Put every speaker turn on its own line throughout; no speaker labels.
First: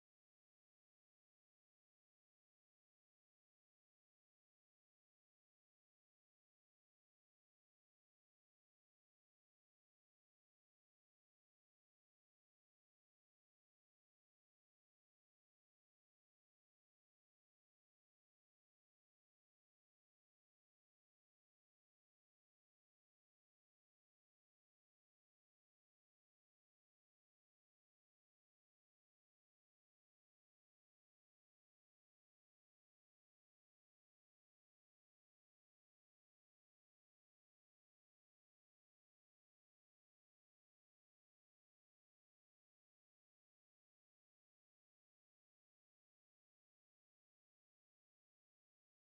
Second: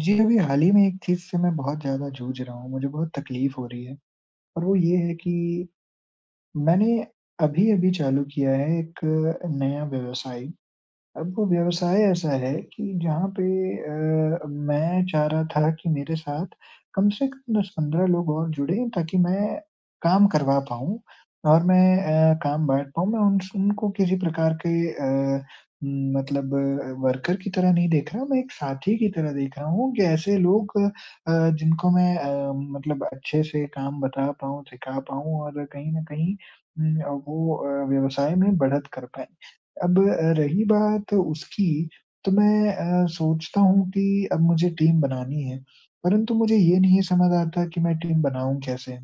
जी, अभी हाल ही में एक चीज़ से मैं बहुत ज़्यादा जूझ रहा हूँ, मुझे बहुत तकलीफ़ हो रही है और वो ये है कि मैंने अभी-अभी चालू किया है एक नया व्यवसाय। अब वो व्यवसाय ऐसा है कि जहाँ पे मैं चाह रहा था कि मेरे साथ कम से कम 10-15 लोग और जुड़ें ताकि मैं काम करवा पाऊँ और मैं काम बाँट पाऊँ। मैं उन उनको किसी प्रकार के अ, मतलब वर्कर की तरह नहीं देख रहा, मैं एक साथी की तरह देख रहा हूँ कि ऐसे लोग जिनको मैं मतलब अच्छे से काम बता पाऊँ, सिखा पाऊँ और कहीं न कहीं उम, वो व्यवसाय में बढ़त कर पाएँ। अब रही बात उसकी, तो मैं सोचता हूँ कि अब मुझे टीम बनानी है, परंतु मुझे ये नहीं समझ आता कि मैं टीम बनाऊँ कैसे?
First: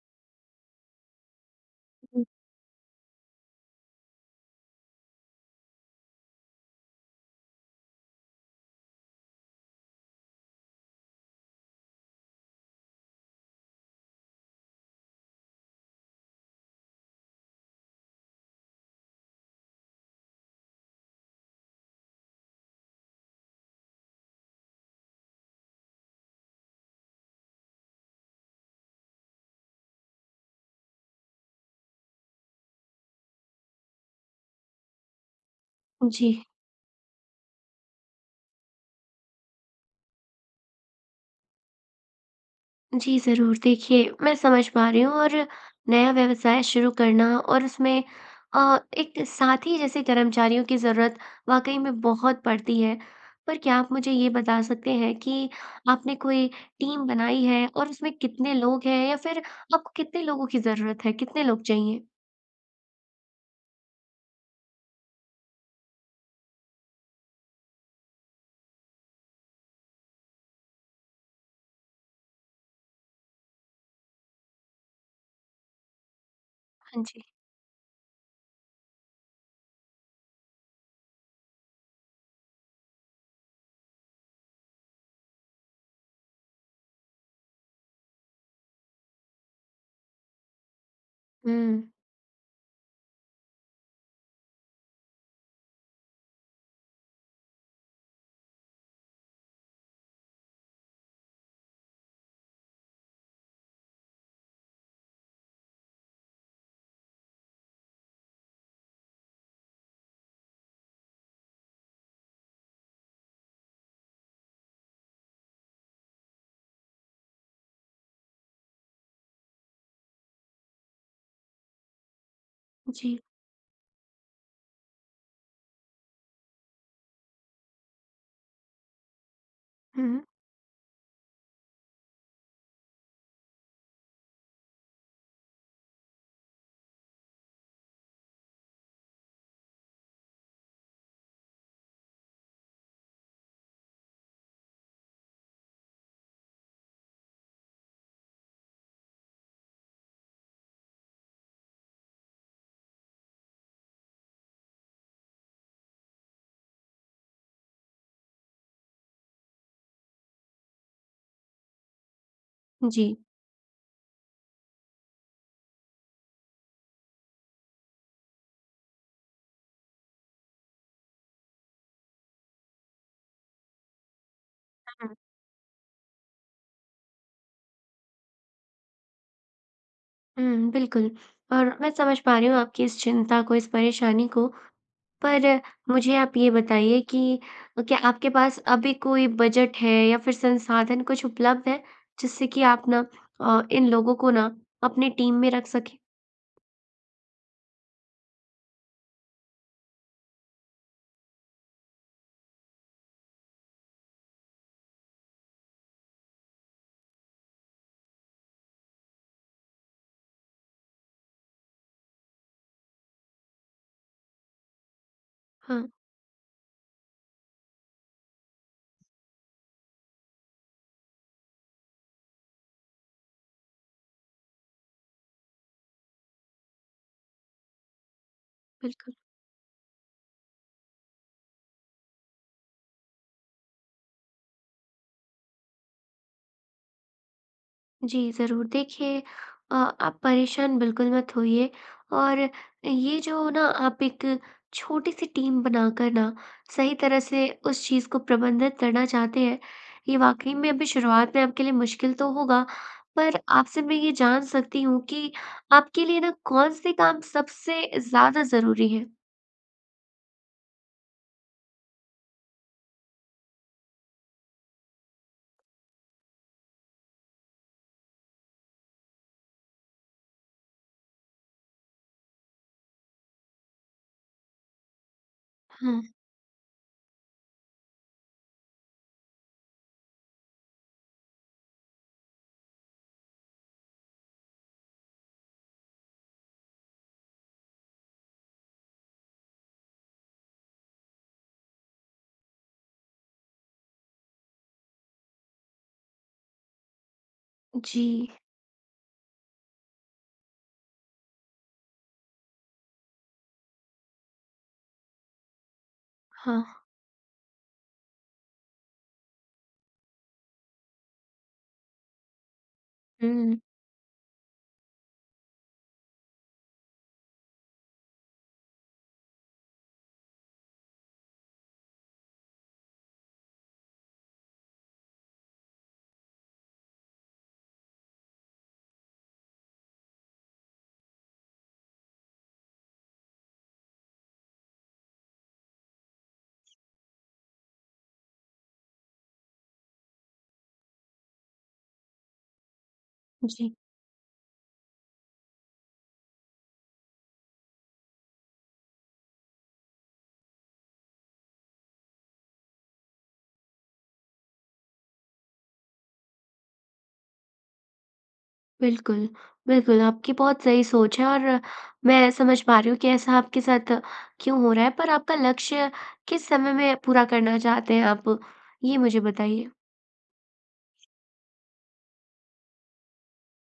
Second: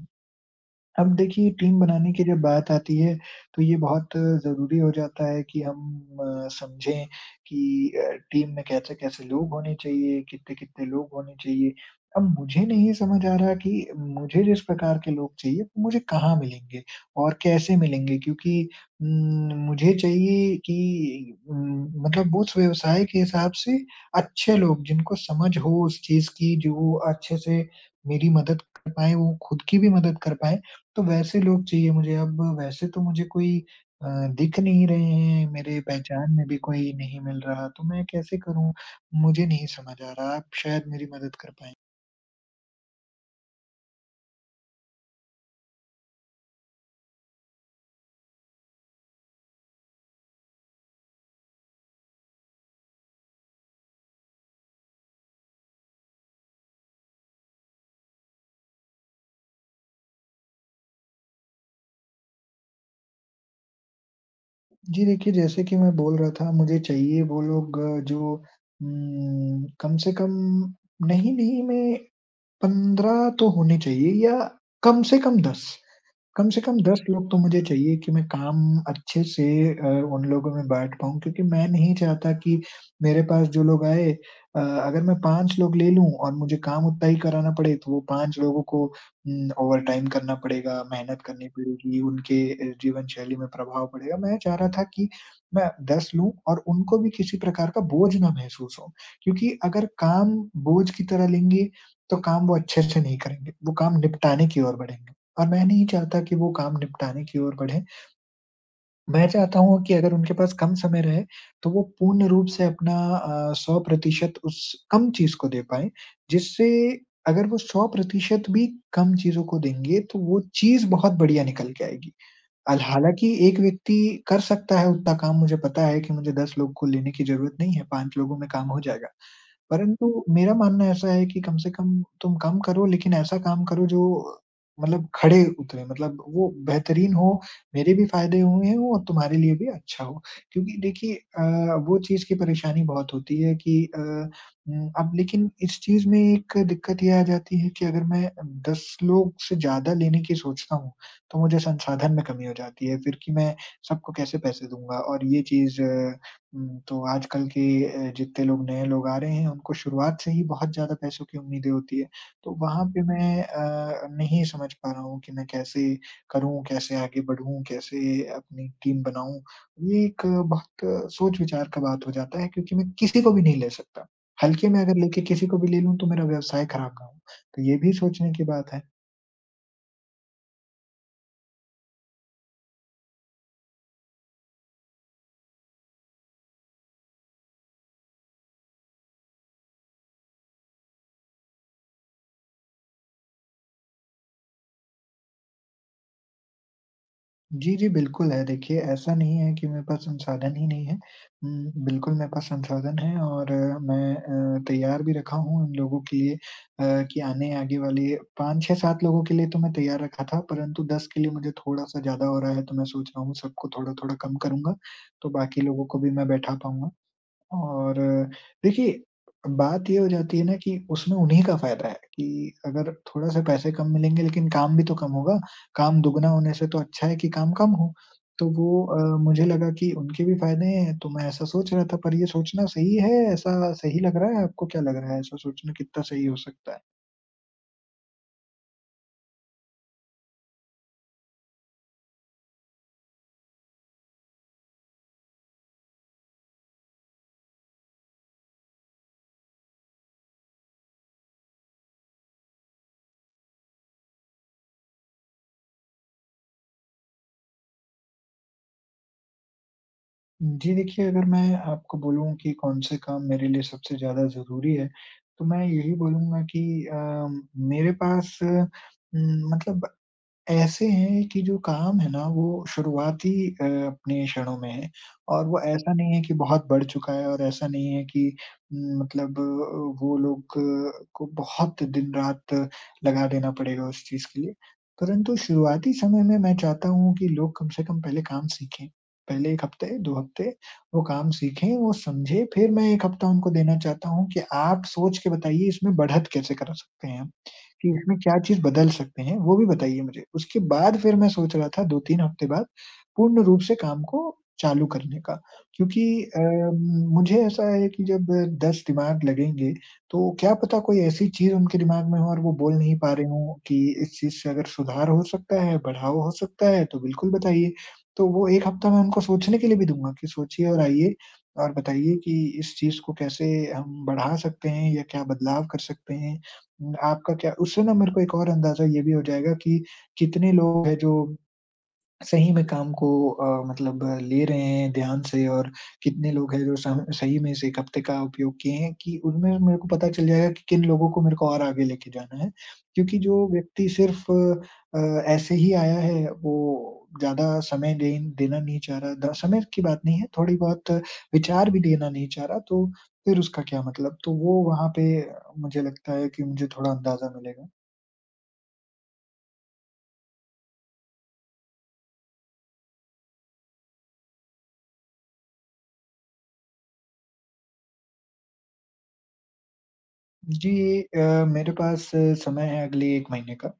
अब देखिए टीम बनाने की जब बात आती है, तो ये बहुत ज़रूरी हो जाता है कि हम समझें कि टीम में कैसे-कैसे लोग होने चाहिए, कितने-कितने लोग होने चाहिए। अब मुझे नहीं समझ आ रहा कि मुझे जिस प्रकार के लोग चाहिए, वो मुझे कहाँ मिलेंगे और कैसे मिलेंगे? क्योंकि मुझे चाहिए कि मतलब उस व्यवसाय के हिसाब से अच्छे लोग, जिनको समझ हो उस चीज़ की, जो अच्छे से मेरी मदद कर पाएँ, वो खुद की भी मदद कर पाएँ। तो वैसे लोग चाहिए मुझे। अब वैसे तो मुझे कोई अ, दिख नहीं रहे हैं, मेरे पहचान
जी,
में भी कोई नहीं मिल रहा, तो मैं कैसे करूँ? मुझे नहीं समझ आ रहा, आप शायद मेरी मदद कर पाएँ।
जी ज़रूर। देखिए, मैं समझ पा रही हूँ और नया व्यवसाय शुरू करना और उसमें एक साथी जैसे कर्मचारियों की ज़रूरत वाक़ई में बहुत पड़ती है। पर क्या आप मुझे ये बता सकते हैं कि आपने कोई टीम बनाई है और उसमें कितने लोग हैं या फिर आपको कितने लोगों की ज़रूरत है? कितने लोग चाहिए?
जी देखिए, जैसे कि मैं बोल रहा था मुझे चाहिए वो लोग जो कम से कम नहीं-नहीं में 15 तो होने चाहिए या कम से कम 10। कम से कम 10
हाँ जी।
लोग तो मुझे चाहिए कि मैं काम अच्छे से अ, उन लोगों में बाँट पाऊँ क्योंकि मैं नहीं चाहता कि मेरे पास जो लोग आए अगर मैं 5 लोग ले लूँ और मुझे काम उतना ही कराना पड़े, तो वो 5 लोगों को ओवरटाइम करना पड़ेगा, मेहनत करनी
हुँ,
पड़ेगी, उनके जीवन शैली में प्रभाव पड़ेगा। मैं चाह रहा था कि मैं 10 लूँ और उनको भी किसी प्रकार का बोझ ना महसूस हो, क्योंकि अगर काम बोझ की तरह लेंगे, तो काम वो अच्छे से नहीं करेंगे, वो काम निपटाने की ओर बढ़ेंगे। और मैं नहीं चाहता कि वो काम निपटाने की ओर बढ़ें। मैं चाहता हूँ कि अगर उनके पास कम समय रहे, तो वो पूर्ण रूप से अपना 100% उस कम चीज़ को दे पाएँ, जिससे अगर वो 100% भी कम चीज़ों को देंगे, तो वो चीज़ बहुत बढ़िया निकल के आएगी। अल
जी।
हालाँकि एक व्यक्ति कर सकता है उतना काम, मुझे पता है कि मुझे 10 लोग को लेने की ज़रूरत नहीं है, 5 लोगों में काम हो जाएगा।
हुँ,
परंतु मेरा मानना ऐसा है कि कम से कम तुम कम करो लेकिन ऐसा काम करो जो मतलब खड़े उतरे, मतलब वो बेहतरीन हो, मेरे भी फ़ायदे हुए हों और तुम्हारे लिए भी अच्छा हो। क्योंकि देखिए वो चीज़ की परेशानी बहुत होती है कि अब लेकिन इस चीज़ में एक दिक्कत ये आ जाती है कि अगर मैं 10 लोग से ज़्यादा लेने की सोचता हूँ तो मुझे संसाधन में कमी हो जाती है फिर कि मैं सबको कैसे पैसे दूँगा और ये चीज़ तो आजकल के जितने लोग नए लोग आ रहे हैं, उनको शुरुआत से ही बहुत ज़्यादा पैसों की उम्मीदें होती है। तो वहाँ
हुँ।
पे
जी।
मैं नहीं समझ पा रहा हूँ कि मैं कैसे करूँ, कैसे आगे बढ़ूँ, कैसे अपनी टीम बनाऊँ? ये एक बहुत सोच-विचार का बात हो जाता है क्योंकि मैं किसी को भी नहीं ले सकता। हल्के में अगर लेके किसी को भी ले लूँ, तो मेरा व्यवसाय खराब ना हो। तो ये भी सोचने की बात है।
हुँ, बिल्कुल, और मैं समझ पा रही हूँ आपकी इस चिंता को, इस परेशानी को। पर मुझे आप ये बताइए कि क्या आपके पास अभी कोई बजट है या फिर संसाधन कुछ उपलब्ध है, जिससे कि आप ना इन लोगों को ना अपनी टीम में रख सकें?
जी, जी, बिल्कुल है। देखिए, ऐसा नहीं है कि मेरे पास संसाधन ही नहीं है। बिल्कुल मेरे पास संसाधन है और मैं तैयार भी रखा हूँ उन लोगों के लिए कि आने आगे वाले 5, 6, 7 लोगों के लिए तो मैं तैयार रखा था, परंतु 10 के लिए मुझे थोड़ा-सा ज़्यादा हो रहा है, तो मैं सोच रहा हूँ सबको थोड़ा-थोड़ा कम करूँगा, तो बाकी
हाँ,
लोगों को भी मैं बैठा पाऊँगा। और देखिए, बात ये हो जाती है ना कि उसमें उन्हीं का फ़ायदा है कि अगर थोड़ा-सा पैसे कम मिलेंगे लेकिन काम भी तो कम होगा। काम दुगना होने से तो अच्छा है कि काम कम हो। तो वो
बिल्कुल।
मुझे लगा कि उनके भी फ़ायदे हैं, तो मैं ऐसा सोच रहा था पर ये सोचना सही है? ऐसा सही लग रहा है? आपको क्या लग रहा है ऐसा सोचना कितना सही हो सकता है?
जी, ज़रूर। देखिए, आप परेशान बिल्कुल मत होइए और ये जो ना आप एक छोटी-सी टीम बनाकर ना सही तरह से उस चीज़ को प्रबंधित करना चाहते हैं, ये वाक़ई में अभी शुरुआत में आपके लिए मुश्किल तो होगा। पर आपसे मैं ये जान सकती हूँ कि आपके लिए ना कौन-से काम सबसे ज़्यादा ज़रूरी हैं?
जी देखिए, अगर मैं आपको बोलूँ कि कौन-से काम मेरे लिए सबसे ज़्यादा ज़रूरी है, तो मैं यही बोलूँगा कि मेरे पास मतलब ऐसे हैं कि जो काम है ना वो शुरुआती अपने क्षणों में है और वो ऐसा
हाँ।
नहीं है कि बहुत बढ़ चुका है और ऐसा नहीं है कि मतलब वो लोग को बहुत दिन-रात लगा देना पड़ेगा उस चीज़ के लिए। परंतु शुरुआती समय में मैं चाहता हूँ कि लोग कम से कम पहले काम सीखें। पहले 1 हफ्ते, 2 हफ्ते वो काम सीखें, वो समझें, फिर मैं 1 हफ्ता उनको देना चाहता हूँ कि आप सोच के बताइए इसमें बढ़त कैसे कर सकते हैं हम? कि इसमें
जी,
क्या चीज़ बदल सकते हैं, वो भी बताइए मुझे। उसके बाद फिर मैं सोच रहा था 2-3 हफ्ते बाद पूर्ण रूप से काम को चालू करने का, क्योंकि
हाँ।
मुझे ऐसा है कि जब 10 दिमाग लगेंगे, तो क्या पता कोई ऐसी चीज़ उनके दिमाग में हो और वो बोल नहीं पा रहे हों
हुँ,
कि इस चीज़ से अगर सुधार हो सकता है, बढ़ाव हो सकता है, तो बिल्कुल बताइए। तो वो 1 हफ्ता मैं उनको सोचने के लिए भी दूँगा कि सोचिए और आइए और बताइए कि इस चीज़ को कैसे हम बढ़ा सकते हैं या क्या बदलाव कर सकते हैं आपका क्या। उससे ना मेरे को एक और अंदाजा ये भी हो जाएगा कि कितने लोग हैं जो सही में काम को मतलब ले रहे हैं ध्यान से और कितने लोग हैं जो सम सही में इस 1 हफ्ते का उपयोग किए हैं कि उनमें मेरे को पता चल जाएगा कि किन लोगों को मेरे को और आगे लेके जाना है। क्योंकि जो
जी।
व्यक्ति सिर्फ़ ऐसे ही आया है वो ज़्यादा समय देना नहीं चाह रहा, द समय की बात नहीं है, थोड़ी बहुत विचार भी देना नहीं चाह रहा तो फिर उसका क्या मतलब? तो वो वहाँ पे मुझे लगता है कि मुझे थोड़ा अंदाज़ा मिलेगा।
बिल्कुल, बिल्कुल, आपकी बहुत सही सोच है और मैं समझ पा रही हूँ कि ऐसा आपके साथ क्यों हो रहा है, पर आपका लक्ष्य किस समय में पूरा करना चाहते हैं आप? ये मुझे बताइए।
जी मेरे पास समय है अगले 1 महीने का।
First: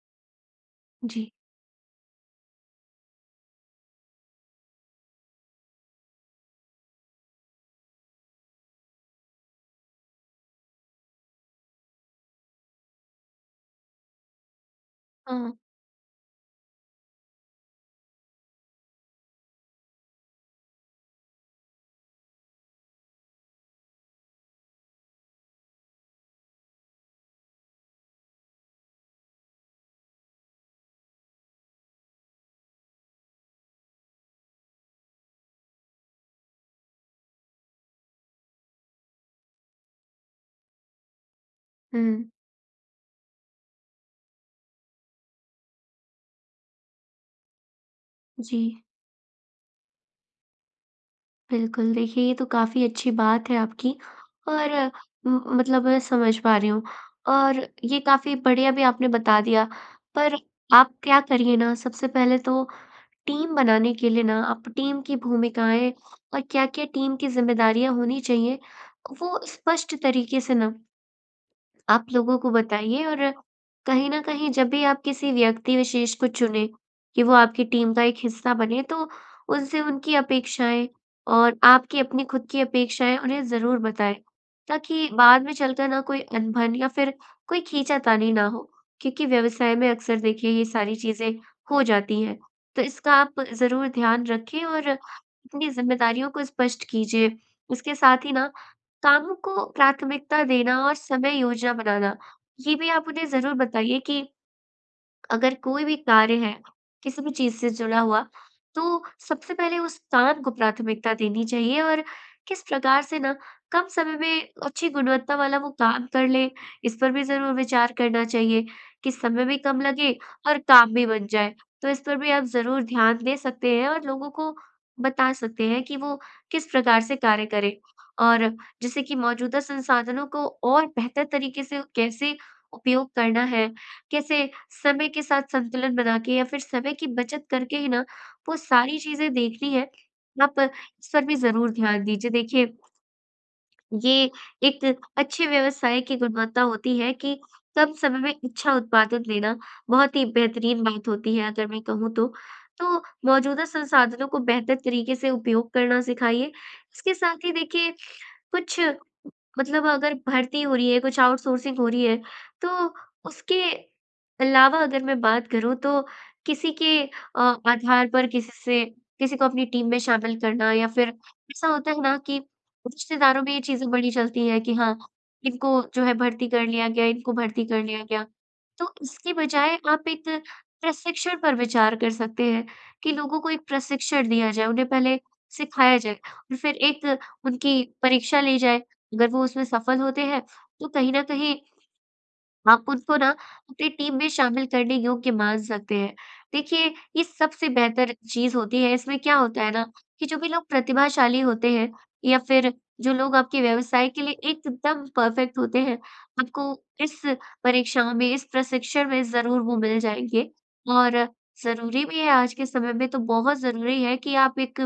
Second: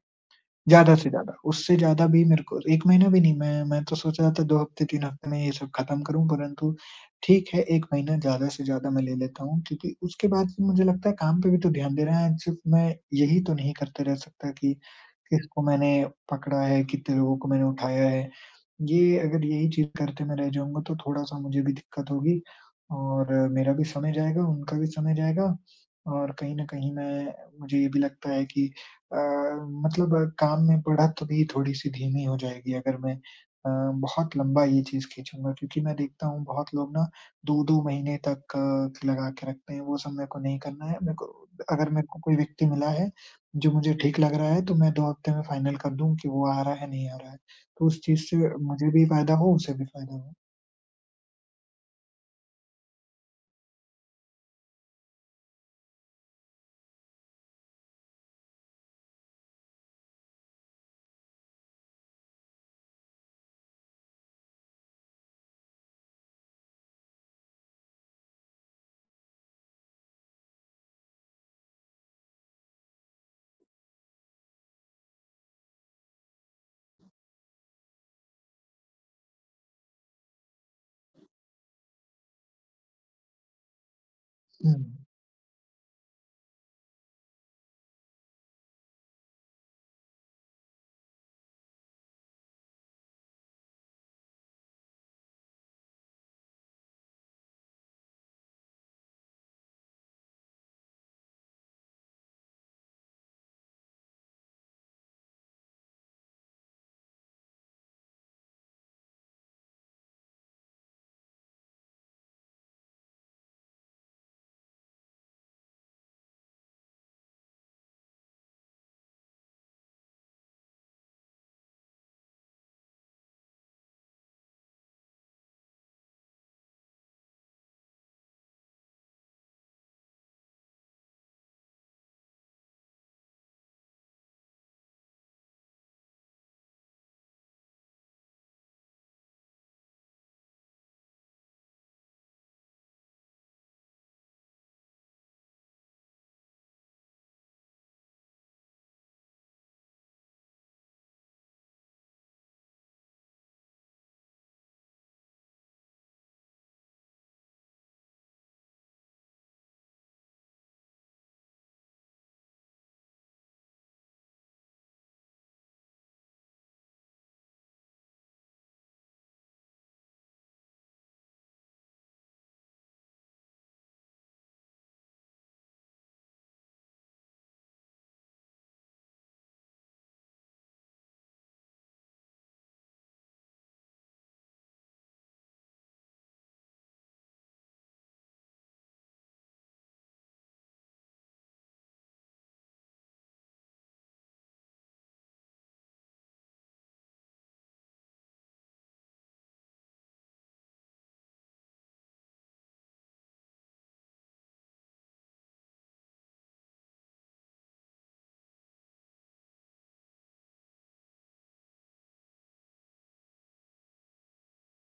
ज़्यादा से
जी।
ज़्यादा, उससे ज़्यादा भी मेरे को 1 महीना भी नहीं, मैं तो सोच रहा था 2 हफ्ते, 3 हफ्ते में ये सब खत्म करूँ, परंतु ठीक है 1 महीना ज़्यादा से ज़्यादा मैं ले लेता हूँ क्योंकि उसके बाद फिर मुझे लगता है काम पे भी तो ध्यान देना है, सिर्फ मैं यही तो नहीं करते रह सकता कि
हाँ।
किसको मैंने पकड़ा है, कितने लोगों को मैंने उठाया है। ये अगर यही चीज़ करते मैं रह जाऊँगा तो थोड़ा-सा मुझे भी दिक्कत होगी और मेरा भी समय जाएगा, उनका भी समय जाएगा और कहीं न कहीं मैं मुझे ये भी लगता है कि मतलब काम में बढ़त भी थोड़ी-सी धीमी हो जाएगी अगर मैं बहुत लंबा ये चीज़ खींचूँगा क्योंकि मैं देखता हूँ बहुत लोग ना 2-2 महीने तक लगा के रखते हैं, वो सब मेरे को नहीं करना है। मेरे को अगर मेरे को
हुँ,
कोई व्यक्ति मिला है, जो मुझे ठीक लग रहा है तो मैं 2 हफ्ते में फाइनल कर दूँ कि वो आ रहा है, नहीं आ रहा है। तो उस चीज़ से
जी,
मुझे भी फ़ायदा हो, उसे भी फ़ायदा हो।
बिल्कुल, देखिए, ये तो काफ़ी अच्छी बात है आपकी और अ, म मतलब मैं समझ पा रही हूँ और ये काफ़ी बढ़िया भी आपने बता दिया, पर आप क्या करिए ना सबसे पहले तो टीम बनाने के लिए ना आप टीम की भूमिकाएँ और क्या-क्या टीम की ज़िम्मेदारियाँ होनी चाहिए, वो स्पष्ट तरीके से ना आप लोगों को बताइए और कहीं न कहीं जब भी आप किसी व्यक्ति विशेष को चुनें कि वो आपकी टीम का एक हिस्सा बने, तो उनसे उनकी अपेक्षाएँ और आपकी अपनी खुद की अपेक्षाएँ उन्हें ज़रूर बताएँ,
हुँ।
ताकि बाद में चलकर ना कोई अनबन या फिर कोई खींचातानी ना हो। क्योंकि व्यवसाय में अक्सर देखिए, ये सारी चीज़ें हो जाती हैं। तो इसका आप ज़रूर ध्यान रखें और अपनी ज़िम्मेदारियों को स्पष्ट कीजिए। इसके साथ ही ना कामों को प्राथमिकता देना और समय योजना बनाना, ये भी आप मुझे ज़रूर बताइए कि अगर कोई भी कार्य है, किसी भी चीज़ से जुड़ा हुआ, तो सबसे पहले उस काम को प्राथमिकता देनी चाहिए और किस प्रकार से ना कम समय में अच्छी गुणवत्ता वाला वो काम कर लें, इस पर भी ज़रूर विचार करना चाहिए कि समय भी कम लगे और काम भी बन जाए। तो इस पर भी आप ज़रूर ध्यान दे सकते हैं और लोगों को बता सकते हैं कि वो किस प्रकार से कार्य करें। और जैसे कि मौजूदा संसाधनों को और बेहतर तरीके से कैसे उपयोग करना है, कैसे समय के साथ संतुलन बना के या फिर समय की बचत करके ही ना वो सारी चीज़ें देखनी है। आप इस पर भी ज़रूर ध्यान दीजिए। देखिए, ये एक अच्छे व्यवसाय की गुणवत्ता होती है कि कम समय में अच्छा उत्पादन देना बहुत ही बेहतरीन बात होती है, अगर मैं कहूँ तो। तो मौजूदा संसाधनों को बेहतर तरीके से उपयोग करना सिखाइए। इसके साथ ही देखिए, कुछ मतलब अगर भर्ती हो रही है, कुछ आउटसोर्सिंग हो रही है, तो उसके अलावा अगर मैं बात करूँ तो किसी के आधार पर किसी से किसी को अपनी टीम में शामिल करना या फिर ऐसा होता है ना कि रिश्तेदारों में ये चीज़ें बड़ी चलती हैं कि हाँ, इनको जो है भर्ती कर लिया गया, इनको भर्ती कर लिया गया। तो इसके बजाय आप एक प्रशिक्षण पर विचार कर सकते हैं कि लोगों को एक प्रशिक्षण दिया जाए, उन्हें पहले सिखाया जाए और फिर एक उनकी परीक्षा ली जाए। अगर वो उसमें सफल होते हैं, तो कहीं न कहीं आप उनको ना अपनी टीम में शामिल करने योग्य मान सकते हैं। देखिए, ये सबसे बेहतर चीज़ होती है। इसमें क्या होता है ना कि जो भी लोग प्रतिभाशाली होते हैं या फिर जो लोग आपके व्यवसाय के लिए एकदम परफेक्ट होते हैं, आपको इस परीक्षाओं में, इस प्रशिक्षण में ज़रूर वो मिल जाएँगे। और ज़रूरी भी है, आज के समय में तो बहुत ज़रूरी है कि आप एक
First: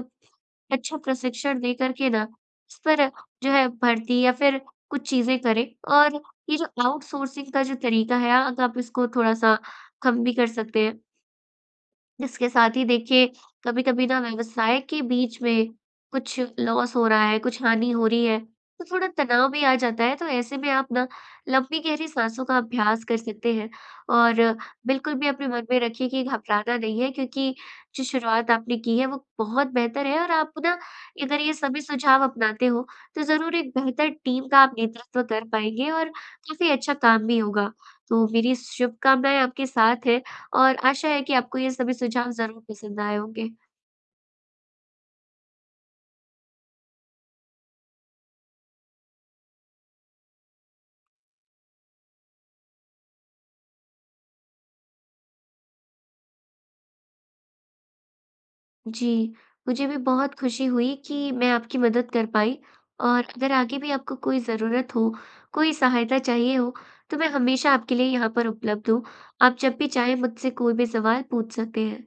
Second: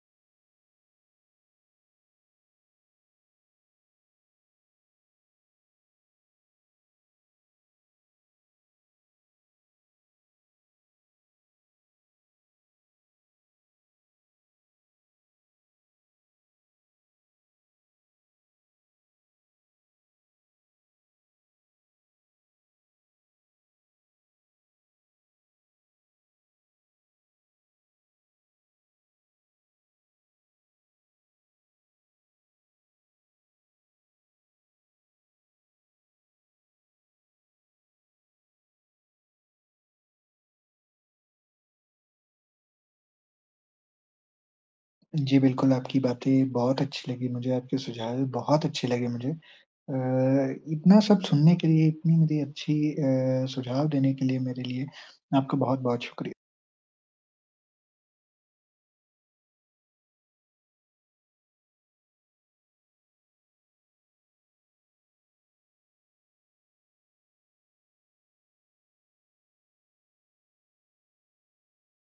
अच्छा प्रशिक्षण दे करके ना इस पर जो है भर्ती या फिर कुछ चीज़ें करें। और ये जो आउटसोर्सिंग का जो तरीका है, अग आप इसको थोड़ा-सा कम भी कर सकते हैं। इसके साथ ही देखिए, कभी-कभी ना व्यवसाय के बीच में कुछ लॉस हो रहा है, कुछ हानि हो रही है, तो थोड़ा तनाव भी आ जाता है। तो ऐसे में आप ना लंबी गहरी साँसों का अभ्यास कर सकते हैं और बिल्कुल भी अपने मन में रखिए कि घबराना नहीं है, क्योंकि जो शुरुआत आपने की है वो बहुत बेहतर है और आप ना अगर ये सभी सुझाव अपनाते हो, तो ज़रूर एक बेहतर टीम का आप नेतृत्व कर पाएँगे और काफ़ी अच्छा काम भी होगा। तो मेरी शुभकामनाएँ आपके साथ हैं। और आशा है कि आपको ये सभी सुझाव ज़रूर पसंद आए होंगे।
जी, बिल्कुल आपकी बातें बहुत अच्छी लगी मुझे, आपके सुझाव बहुत अच्छे लगे मुझे। अ, इतना सब सुनने के लिए, इतनी मेरी अच्छी सुझाव देने के लिए मेरे लिए आपका बहुत-बहुत शुक्रिया।
जी, मुझे भी बहुत खुशी हुई कि मैं आपकी मदद कर पाई और अगर आगे भी आपको कोई ज़रूरत हो, कोई सहायता चाहिए हो, तो मैं हमेशा आपके लिए यहाँ पर उपलब्ध हूँ। आप जब भी चाहें मुझसे कोई भी सवाल पूछ सकते हैं।